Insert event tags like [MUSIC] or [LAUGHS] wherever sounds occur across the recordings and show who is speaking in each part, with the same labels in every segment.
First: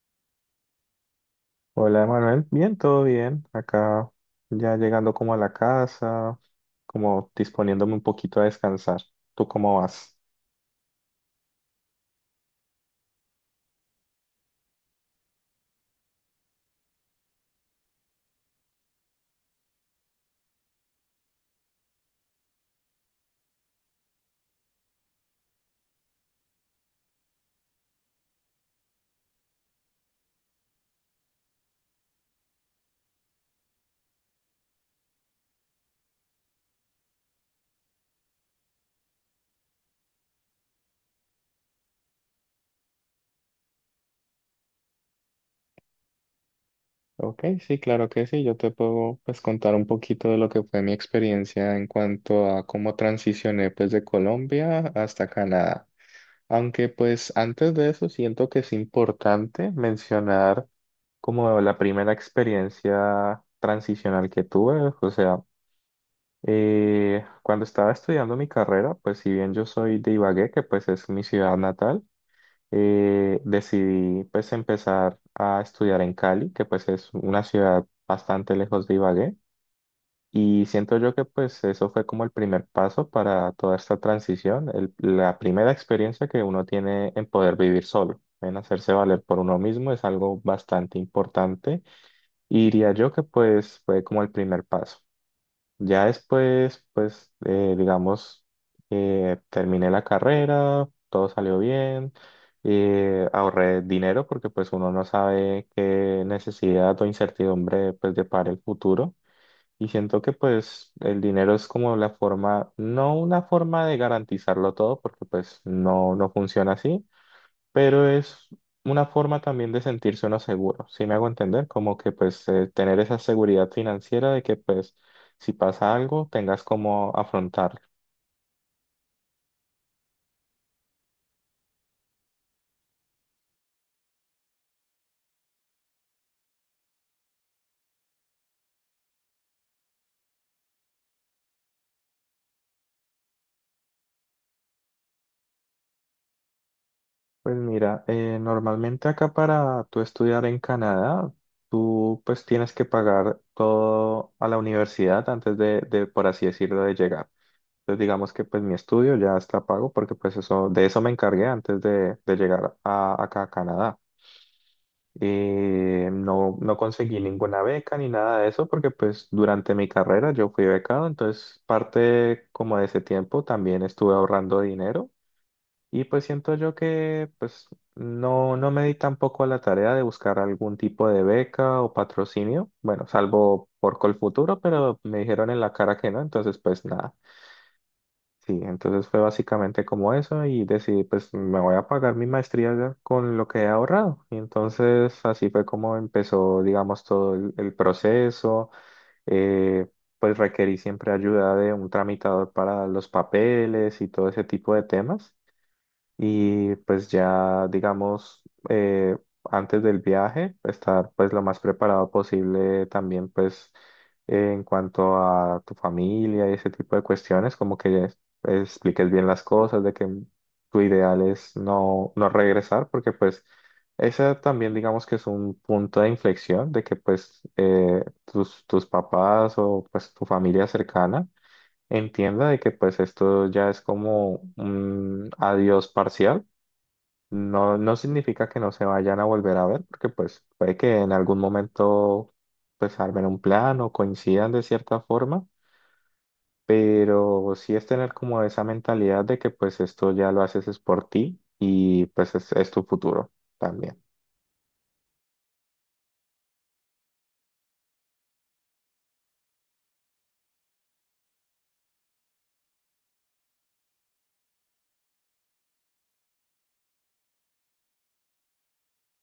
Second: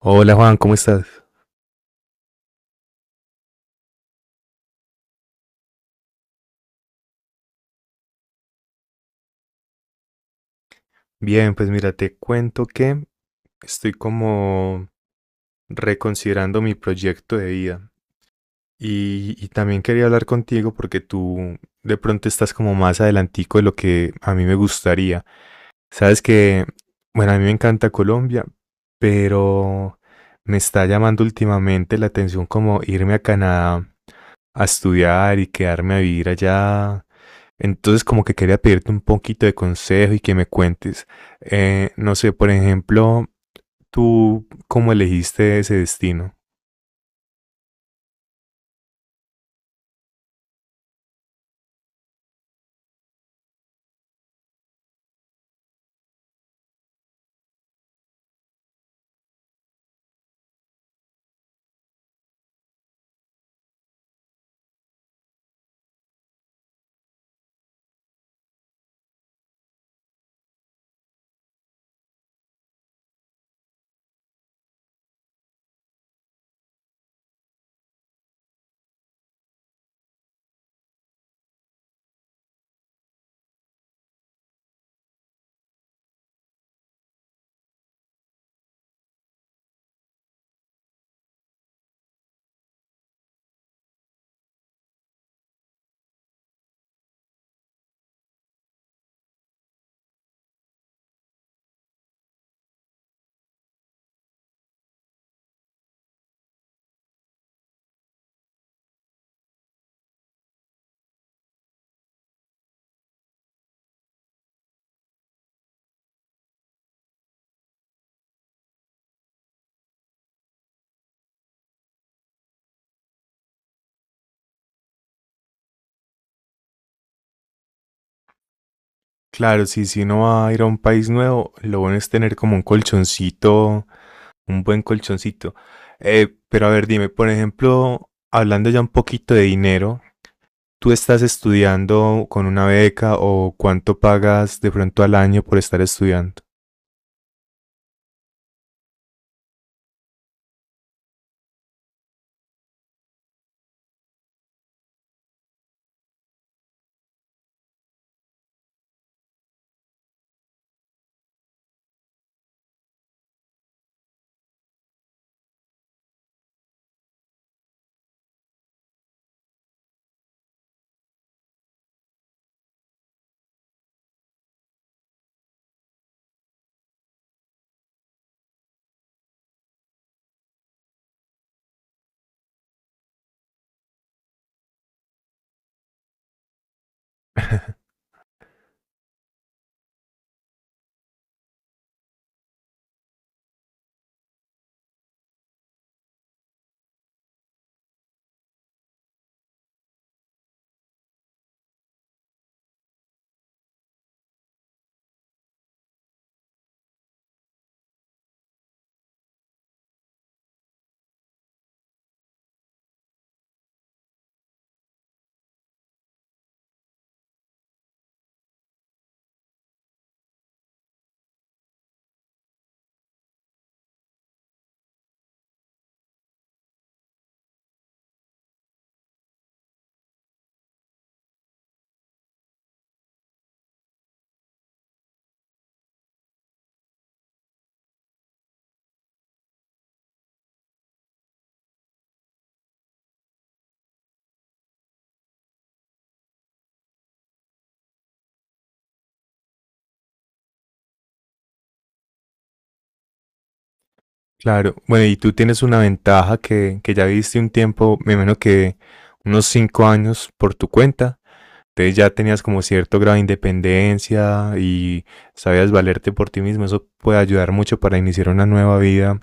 Speaker 1: Hola, Juan, ¿cómo estás?
Speaker 2: Hola, Manuel. Bien, todo bien. Acá ya llegando como a la casa, como disponiéndome un poquito a descansar. ¿Tú cómo vas?
Speaker 1: Bien, pues mira, te cuento que estoy como reconsiderando mi proyecto de vida y también quería hablar contigo porque tú de pronto estás como más adelantico de lo que a mí me gustaría. Sabes que, bueno, a mí me encanta Colombia, pero me está llamando últimamente la atención como irme a Canadá a estudiar y quedarme a vivir allá. Entonces como que quería pedirte un poquito de consejo y que me cuentes, no sé, por ejemplo, tú cómo elegiste ese destino.
Speaker 2: Ok, sí, claro que sí. Yo te puedo pues contar un poquito de lo que fue mi experiencia en cuanto a cómo transicioné pues de Colombia hasta Canadá. Aunque pues antes de eso siento que es importante mencionar como la primera experiencia transicional que tuve, o sea, cuando estaba estudiando mi carrera, pues si bien yo soy de Ibagué, que pues es mi ciudad natal, decidí pues empezar a estudiar en Cali, que pues es una ciudad bastante lejos de Ibagué. Y siento yo que pues eso fue como el primer paso para toda esta transición, la primera experiencia que uno tiene en poder vivir solo, en hacerse valer por uno mismo es algo bastante importante. Y diría yo que pues fue como el primer paso. Ya después, pues, digamos, terminé la carrera, todo salió bien, ahorré dinero porque pues uno no sabe qué necesidad o incertidumbre pues depara el futuro y siento que pues el dinero es como la forma, no una forma de garantizarlo todo porque pues no, no funciona así, pero es una forma también de sentirse uno seguro. ¿Sí me hago entender? Como que pues tener esa seguridad financiera de que pues si pasa algo tengas cómo afrontarlo.
Speaker 1: Claro, si uno va a ir a un país nuevo, lo bueno es tener como un colchoncito, un buen colchoncito. Pero a ver, dime, por ejemplo, hablando ya un poquito de dinero, ¿tú estás estudiando con una beca o cuánto pagas de pronto al año por estar estudiando?
Speaker 2: Pues mira, normalmente acá para tú estudiar en Canadá, tú pues tienes que pagar todo a la universidad antes de, por así decirlo, de llegar. Entonces digamos que pues mi estudio ya está pago porque pues eso, de eso me encargué antes de llegar acá a Canadá. No, no conseguí ninguna beca ni nada de eso porque pues durante mi carrera yo fui becado, entonces parte como de ese tiempo también estuve ahorrando dinero y pues siento yo que pues no, no me di tampoco a la tarea de buscar algún tipo de beca o patrocinio, bueno, salvo por Colfuturo, pero me dijeron en la cara que no, entonces pues nada. Sí, entonces fue básicamente como eso y decidí, pues me voy a pagar mi maestría ya con lo que he ahorrado. Y entonces así fue como empezó, digamos, todo el proceso. Eh, pues requerí siempre ayuda de un tramitador para los papeles y todo ese tipo de temas y pues ya digamos eh, antes del viaje estar pues lo más preparado posible también pues en cuanto a tu familia y ese tipo de cuestiones como que expliques bien las cosas de que tu ideal es no no regresar porque pues esa también digamos que es un punto de inflexión de que pues tus papás o pues tu familia cercana entienda de que pues esto ya es como un adiós parcial. No, no significa que no se vayan a volver a ver, porque pues puede que en algún momento pues armen un plan o coincidan de cierta forma, pero sí es tener como esa mentalidad de que pues esto ya lo haces es por ti y pues es tu futuro también.
Speaker 1: Claro, bueno, y tú tienes una ventaja que ya viviste un tiempo, me imagino que unos 5 años por tu cuenta. Entonces ya tenías como cierto grado de independencia y sabías valerte por ti mismo. Eso puede ayudar mucho para iniciar una nueva vida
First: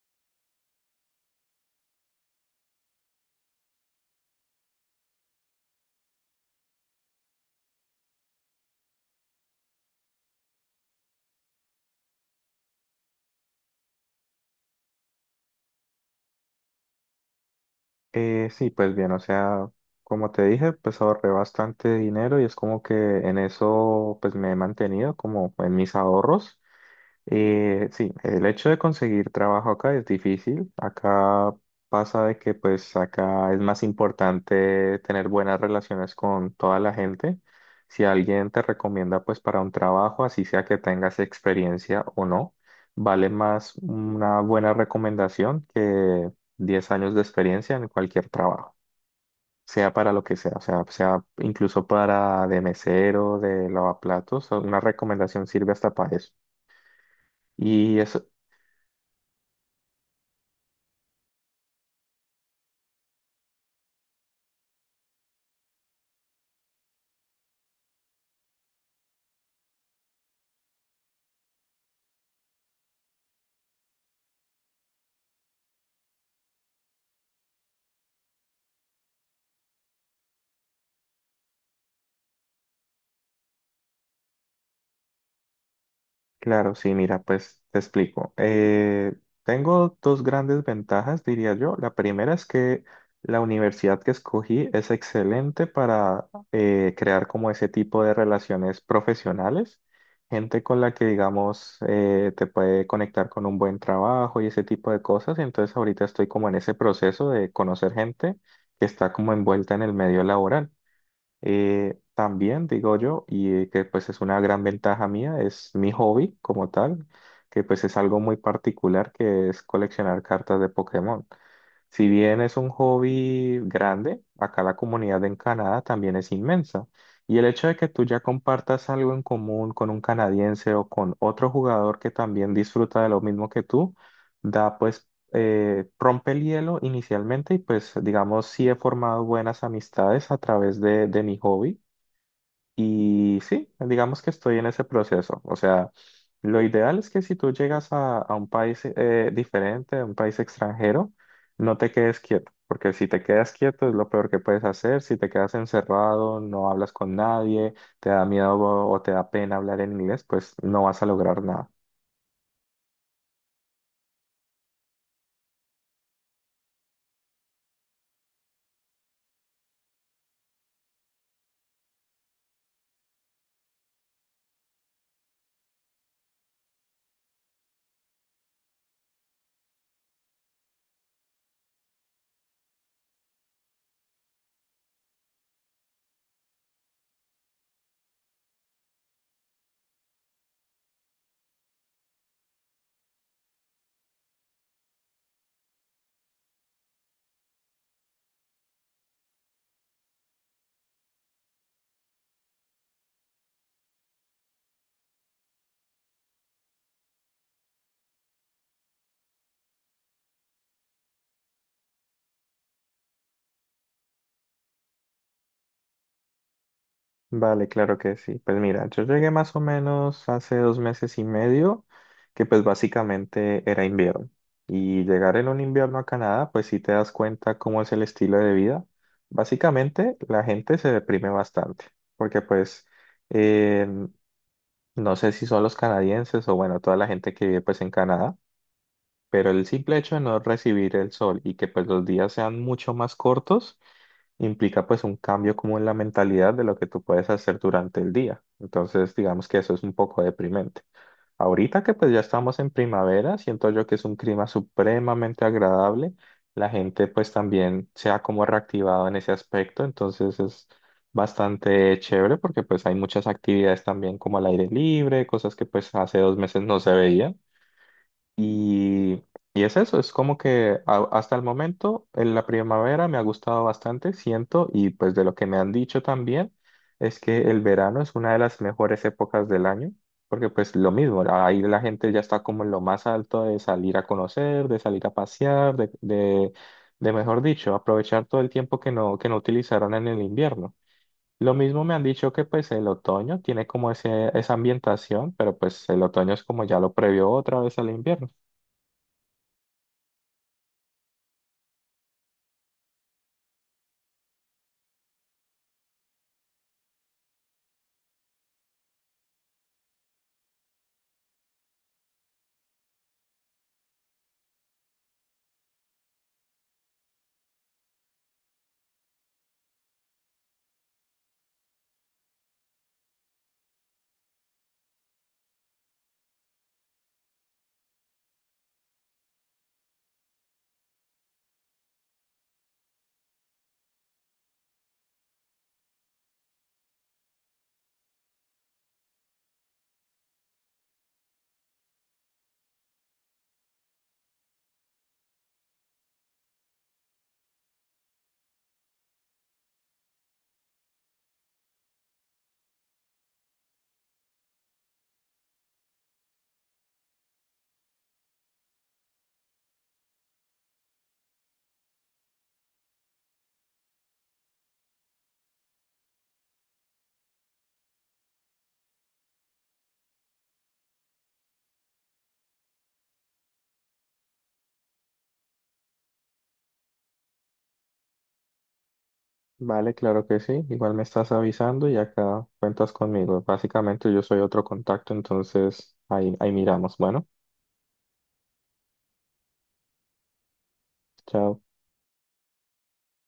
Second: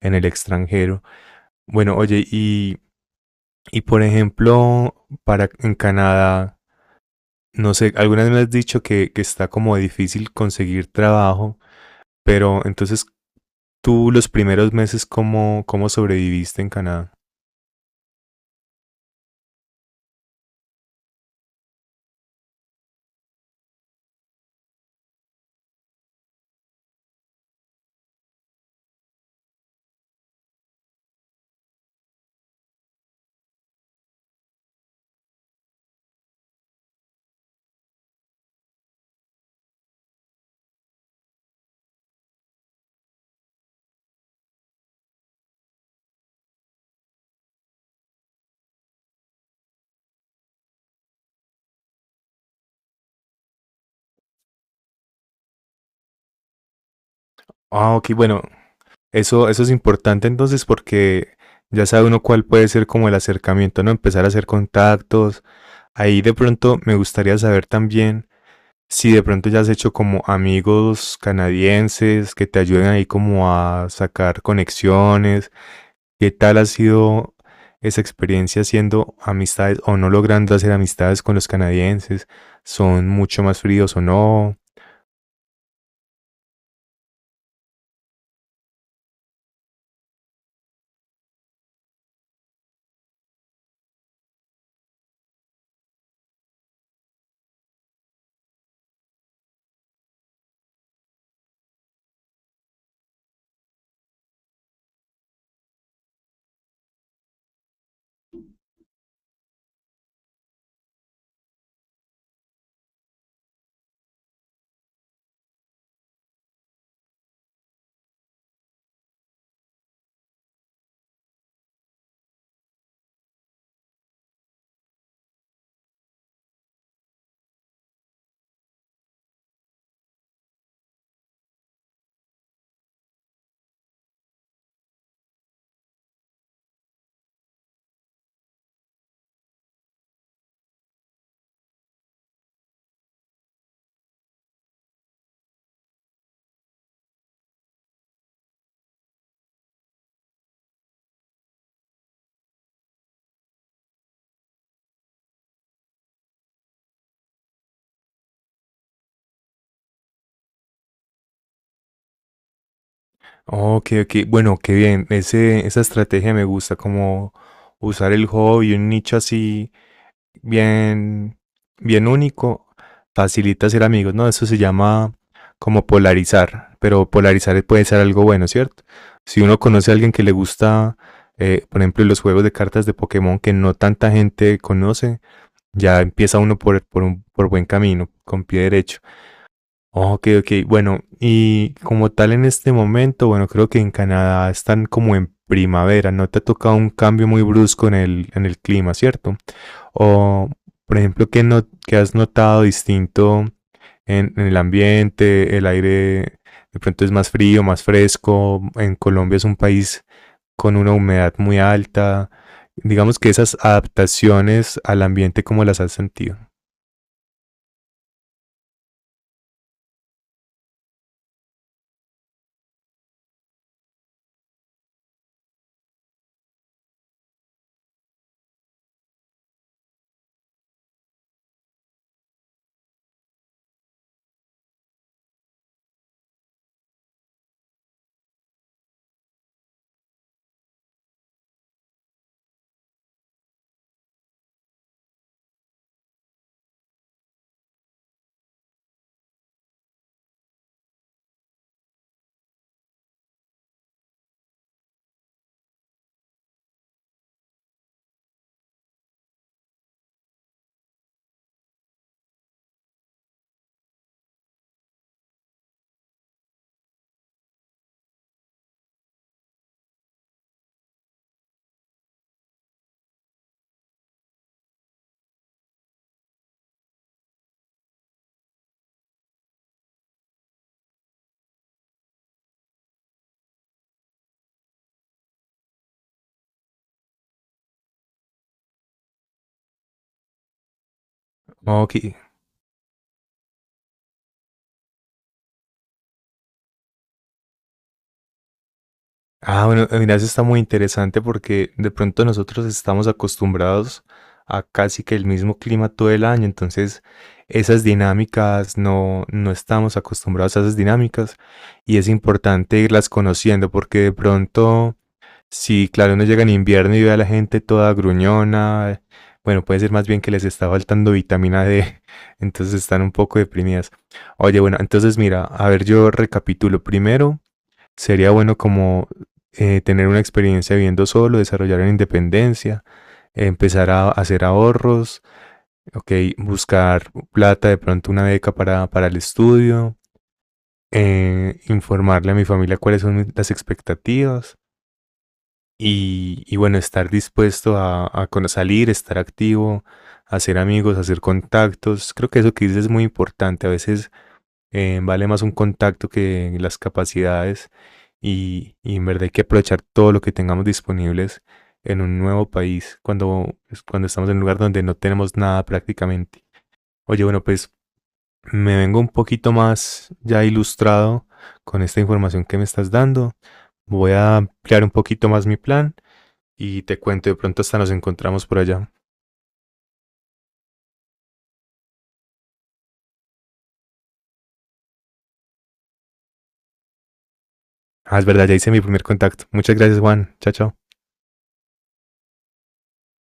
Speaker 1: en el extranjero. Bueno, oye, y por ejemplo, para en Canadá, no sé, alguna vez me has dicho que está como difícil conseguir trabajo, pero entonces tú los primeros meses, ¿cómo sobreviviste en Canadá?
Speaker 2: Sí, pues bien, o sea, como te dije, pues ahorré bastante dinero y es como que en eso pues me he mantenido como en mis ahorros. Sí, el hecho de conseguir trabajo acá es difícil. Acá pasa de que pues acá es más importante tener buenas relaciones con toda la gente. Si alguien te recomienda pues para un trabajo, así sea que tengas experiencia o no, vale más una buena recomendación que 10 años de experiencia en cualquier trabajo, sea para lo que sea, o sea, sea incluso para de mesero, de lavaplatos, una recomendación sirve hasta para eso.
Speaker 1: Ah,
Speaker 2: Y
Speaker 1: ok,
Speaker 2: es,
Speaker 1: bueno, eso es importante entonces porque ya sabe uno cuál puede ser como el acercamiento, ¿no? Empezar a hacer contactos. Ahí de pronto me gustaría saber también si de pronto ya has hecho como amigos canadienses que te ayuden ahí como a sacar conexiones. ¿Qué tal ha sido esa experiencia haciendo amistades o no logrando hacer amistades con los canadienses? ¿Son mucho más fríos o no?
Speaker 2: claro, sí, mira, pues te explico. Tengo dos grandes ventajas, diría yo. La primera es que la universidad que escogí es excelente para crear como ese tipo de relaciones profesionales, gente con la que, digamos, te puede conectar con un buen trabajo y ese tipo de cosas. Entonces ahorita estoy como en ese proceso de conocer gente que está como envuelta en el medio laboral. También digo yo, y que pues es una gran ventaja mía, es mi hobby como tal, que pues es algo muy particular que es coleccionar cartas de Pokémon. Si bien es un hobby grande, acá la comunidad en Canadá también es inmensa. Y el hecho de que tú ya compartas algo en común con un canadiense o con otro jugador que también disfruta de lo mismo que tú, da pues, rompe el hielo inicialmente y pues digamos, sí he formado buenas amistades a través de mi hobby. Y sí, digamos que estoy en ese proceso. O sea, lo ideal es que si tú llegas a un país diferente, a un país extranjero, no te quedes quieto, porque si te quedas quieto es lo peor que puedes hacer. Si te quedas encerrado, no hablas con nadie, te da miedo o te da pena hablar en inglés, pues no vas a lograr nada.
Speaker 1: Oh, ok, ok. Bueno, qué bien. Esa estrategia me gusta, como usar el hobby, un nicho así bien, bien único, facilita ser amigos, ¿no? Eso se llama como polarizar, pero polarizar puede ser algo bueno, ¿cierto? Si uno conoce a alguien que le gusta, por ejemplo, los juegos de cartas de Pokémon que no tanta gente conoce, ya empieza uno por buen camino, con pie derecho. Ok, ok, bueno, y como tal en este momento, bueno, creo que en Canadá están como en primavera, no te ha tocado un cambio muy brusco en en el clima, ¿cierto? O, por ejemplo, ¿qué, no, ¿qué has notado distinto en el ambiente? ¿El aire de pronto es más frío, más fresco? En Colombia es un país con una humedad muy alta. Digamos que esas adaptaciones al ambiente, ¿cómo las has sentido?
Speaker 2: Vale, claro que sí. Pues mira, yo llegué más o menos hace 2 meses y medio, que pues básicamente era invierno. Y llegar en un invierno a Canadá, pues sí te das cuenta cómo es el estilo de vida. Básicamente la gente se deprime bastante, porque pues eh, no sé si son los canadienses o bueno, toda la gente que vive pues en Canadá, pero el simple hecho de no recibir el sol y que pues los días sean mucho más cortos implica pues un cambio como en la mentalidad de lo que tú puedes hacer durante el día. Entonces, digamos que eso es un poco deprimente. Ahorita que pues ya estamos en primavera, siento yo que es un clima supremamente agradable. La gente pues también se ha como reactivado en ese aspecto, entonces es bastante chévere porque pues hay muchas actividades también como al aire libre, cosas que pues hace 2 meses no se veían. Y, y es eso, es como que hasta el momento en la primavera me ha gustado bastante, siento, y pues de lo que me han dicho también, es que el verano es una de las mejores épocas del año, porque pues lo mismo, ahí la gente ya está como en lo más alto de salir a conocer, de salir a pasear, de mejor dicho, aprovechar todo el tiempo que no utilizaron en el invierno. Lo mismo me
Speaker 1: Ok,
Speaker 2: han dicho que pues el otoño tiene como ese, esa ambientación, pero pues el otoño es como ya lo previo otra vez al invierno.
Speaker 1: ah, bueno, mira, eso está muy interesante porque de pronto nosotros estamos acostumbrados a casi que el mismo clima todo el año, entonces esas dinámicas no estamos acostumbrados a esas dinámicas y es importante irlas conociendo porque de pronto, si claro, uno llega en invierno y ve a la gente toda gruñona, bueno, puede ser más bien que les está faltando vitamina D, [LAUGHS] entonces están un poco deprimidas. Oye, bueno, entonces mira, a ver, yo recapitulo primero. Sería bueno como tener una experiencia viviendo solo, desarrollar una independencia, empezar a hacer ahorros, ok, buscar plata, de pronto una beca para el estudio, informarle a mi familia cuáles son las expectativas y bueno, estar dispuesto a salir, estar activo, hacer amigos, hacer contactos. Creo que eso que dices es muy importante. A veces vale más un contacto que las capacidades y en verdad hay que aprovechar todo lo que tengamos disponibles en un nuevo país cuando, pues, cuando estamos en un lugar donde no tenemos nada prácticamente. Oye, bueno, pues me vengo un poquito más ya ilustrado con esta información que me estás dando. Voy a ampliar un poquito más mi plan y te cuento, de pronto hasta nos encontramos por allá.
Speaker 2: Vale, claro que sí. Igual me estás avisando y acá cuentas conmigo. Básicamente yo soy otro contacto, entonces ahí, ahí miramos. Bueno,
Speaker 1: Ah, es verdad, ya hice mi primer contacto. Muchas gracias, Juan. Chao, chao.
Speaker 2: chao.